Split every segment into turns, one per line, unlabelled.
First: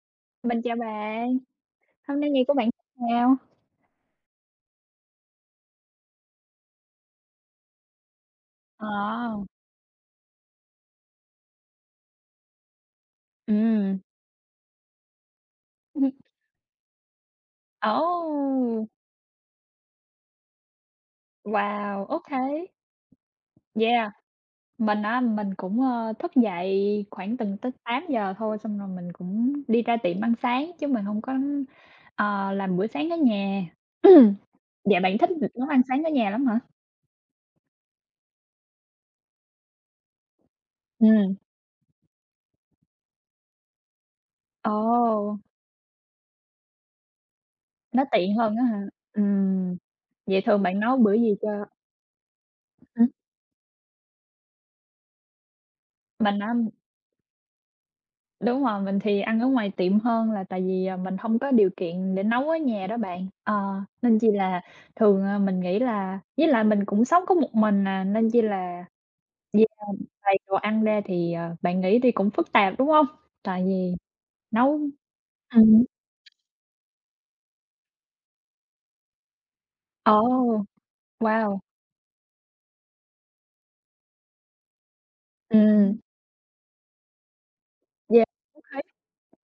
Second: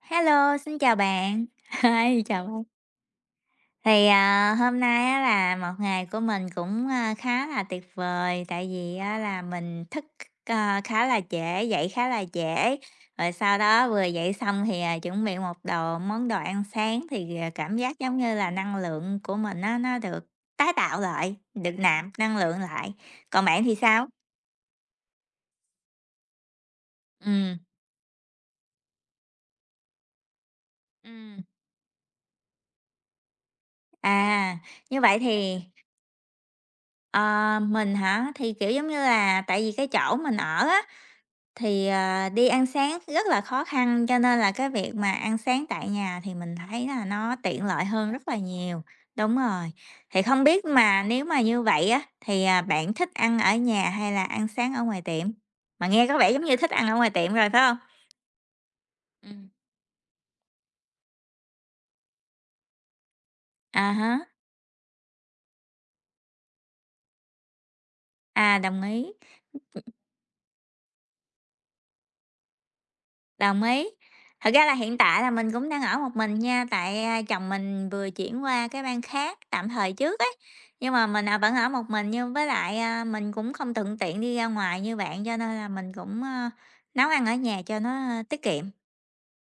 Hello,
Mình chào
xin chào
bạn,
bạn.
hôm
Hi,
nay ngày
chào
của
bạn.
bạn nào?
Thì, à, hôm nay á là một ngày của mình cũng, ơ, khá là tuyệt vời, tại vì á là
À.
mình thức c ơ, khá là trễ, dậy khá là trễ, rồi sau đó
Ừm.
vừa dậy xong thì, à, chuẩn bị một đồ món đồ ăn sáng thì, ờ, cảm giác giống như là năng
Ô.
lượng của mình nó nó được tái tạo lại, được nạp
Wow!
năng lượng
OK.
lại. Còn bạn thì sao?
Yeah, mình á mình cũng, ơ, thức dậy khoảng từng
Ừm.
tới 8:00 thôi, xong rồi mình cũng đi ra tiệm ăn sáng chứ mình hông có,
Ừm.
ờ, làm bữa sáng ở nhà.
À,
Vậy
như
bạn
vậy
thích việc
thì
nấu ăn sáng ở nhà lắm hả?
Ờ, mình hả? Thì, kiểu, giống như là, tại vì cái chỗ mình ở á,
Ừm.
thì, ờ, đi ăn sáng rất là khó khăn, cho nên là cái việc mà ăn
Ồ.
sáng tại nhà thì mình thấy là nó tiện lợi
Nó
hơn rất là
tiện hơn á hả?
nhiều. Đúng rồi.
Ừm,
Thì
vậy
không
thường
biết
bạn nấu
mà
bữa
nếu
gì
mà như
cho
vậy á, thì, à, bạn
Ừm.
thích ăn ở nhà hay là ăn sáng ở ngoài tiệm? Mà nghe có vẻ
Mình
giống như
nắm
thích ăn ở ngoài tiệm rồi, phải hông?
Đúng rồi. Mình thì ăn ở
Ừm.
ngoài tiệm hơn là tại vì, ờ, mình hông có điều kiện để nấu ở nhà đó bạn. Ờ,
À
nên
há.
chi là thường, ờ, mình nghĩ là với lại mình cũng sống có một mình à, nên chi
À, đồng
là
ý.
đi [unintelligible] ngoài đồ ăn ra thì, ờ, bạn nghĩ đi cũng phức tạp, đúng hông?
Đồng
Tại
ý.
vì
Thật ra
nấu
là
ừm
hiện tại là mình cũng đang
hứm.
ở một mình nha, tại, ơ, chồng mình vừa chuyển qua cái bang khác tạm thời trước ấy,
Ồ,
nhưng mà mình, ờ, vẫn
wow!
ở một mình nhưng với lại, a, mình cũng không thuận tiện đi ra ngoài như bạn cho nên là mình
Ừm.
cũng, ơ, nấu ăn ở nhà cho nó, ơ,
Yeah,
tiết
ô
kiệm.
kê.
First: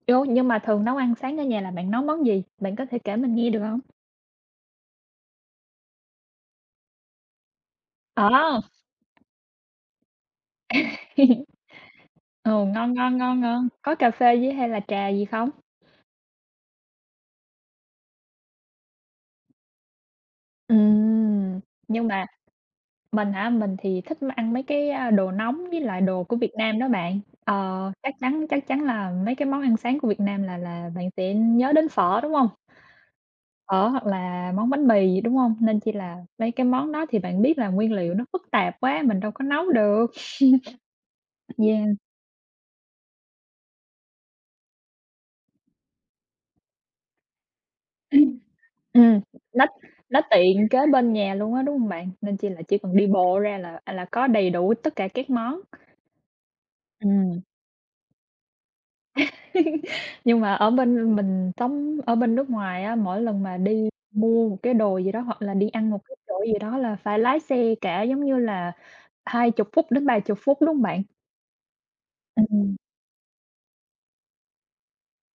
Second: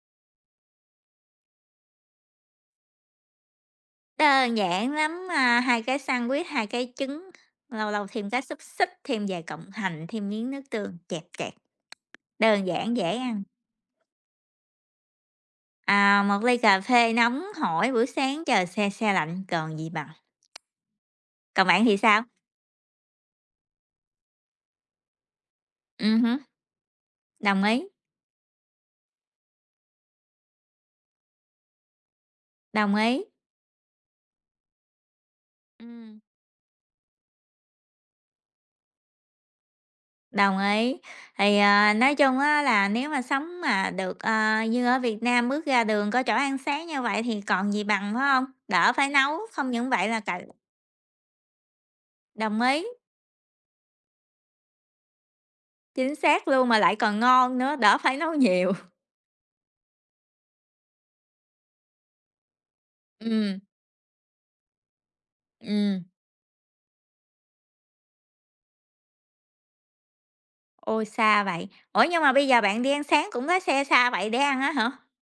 Dô, nhưng mà thường nấu ăn sáng ở nhà là bạn nấu món gì? Bạn có thể kể mình nghe được hông?
Đơn giản lắm, a, 2 cái sandwich, 2 cái trứng, lâu lâu thêm cái xúc
À!
xích, thêm vài cọng hành, thêm miếng nước tương, chẹp chẹp.
Ồ,
Đơn
ngon,
giản, dễ
ngon, ngon,
ăn.
ngon. Có cà phê với hay là trà gì không?
À, một ly cà phê nóng hổi bữa sáng trời se se lạnh, còn gì bằng.
Ừm.
Còn bạn thì
Nhưng
sao?
mà mình hả? Mình thì thích mà ăn mấy cái đồ nóng với lại
Ừm
đồ của
hứm.
Việt Nam đó bạn.
Đồng ý.
Ờ, chắc chắn chắc chắn là mấy cái món ăn sáng của Việt Nam là là bạn sẽ nhớ đến phở, đúng hông?
Đồng ý.
Phở hoặc là món bánh mì gì, đúng hông? Nên chi là
Ừm.
mấy cái món đó thì bạn biết là nguyên liệu nó phức tạp quá, mình đâu có nấu được.
Đồng ý, thì,
Yeah.
ờ, nói chung á là nếu mà sống mà được, ờ, như ở Việt Nam bước ra đường có chỗ ăn sáng như vậy thì còn gì bằng,
Ừm,
phải hông? Đỡ phải
ừm,
nấu,
nó
không những vậy là
nó
cậy
tiện kế bên nhà luôn á, đúng hông bạn? Nên chi
Đồng
là chỉ
ý.
cần đi bộ ra là là có đầy đủ tất cả các món.
Chính xác luôn mà lại còn
Ừm.
ngon nữa, đỡ phải nấu nhiều.
Nhưng mà ở bên, ưm mình sống ở bên nước ngoài á, mỗi lần mà
Ừm.
đi mua một cái đồ gì đó hoặc là đi ăn một
Ừm.
cái chỗ gì đó là phải lái xe cả, giống như là, 20-30 phút, đúng hông bạn?
Ôi, xa vậy. Ủa, nhưng mà bây giờ
Ừm.
bạn đi ăn sáng cũng có xe xa vậy để ăn á hả?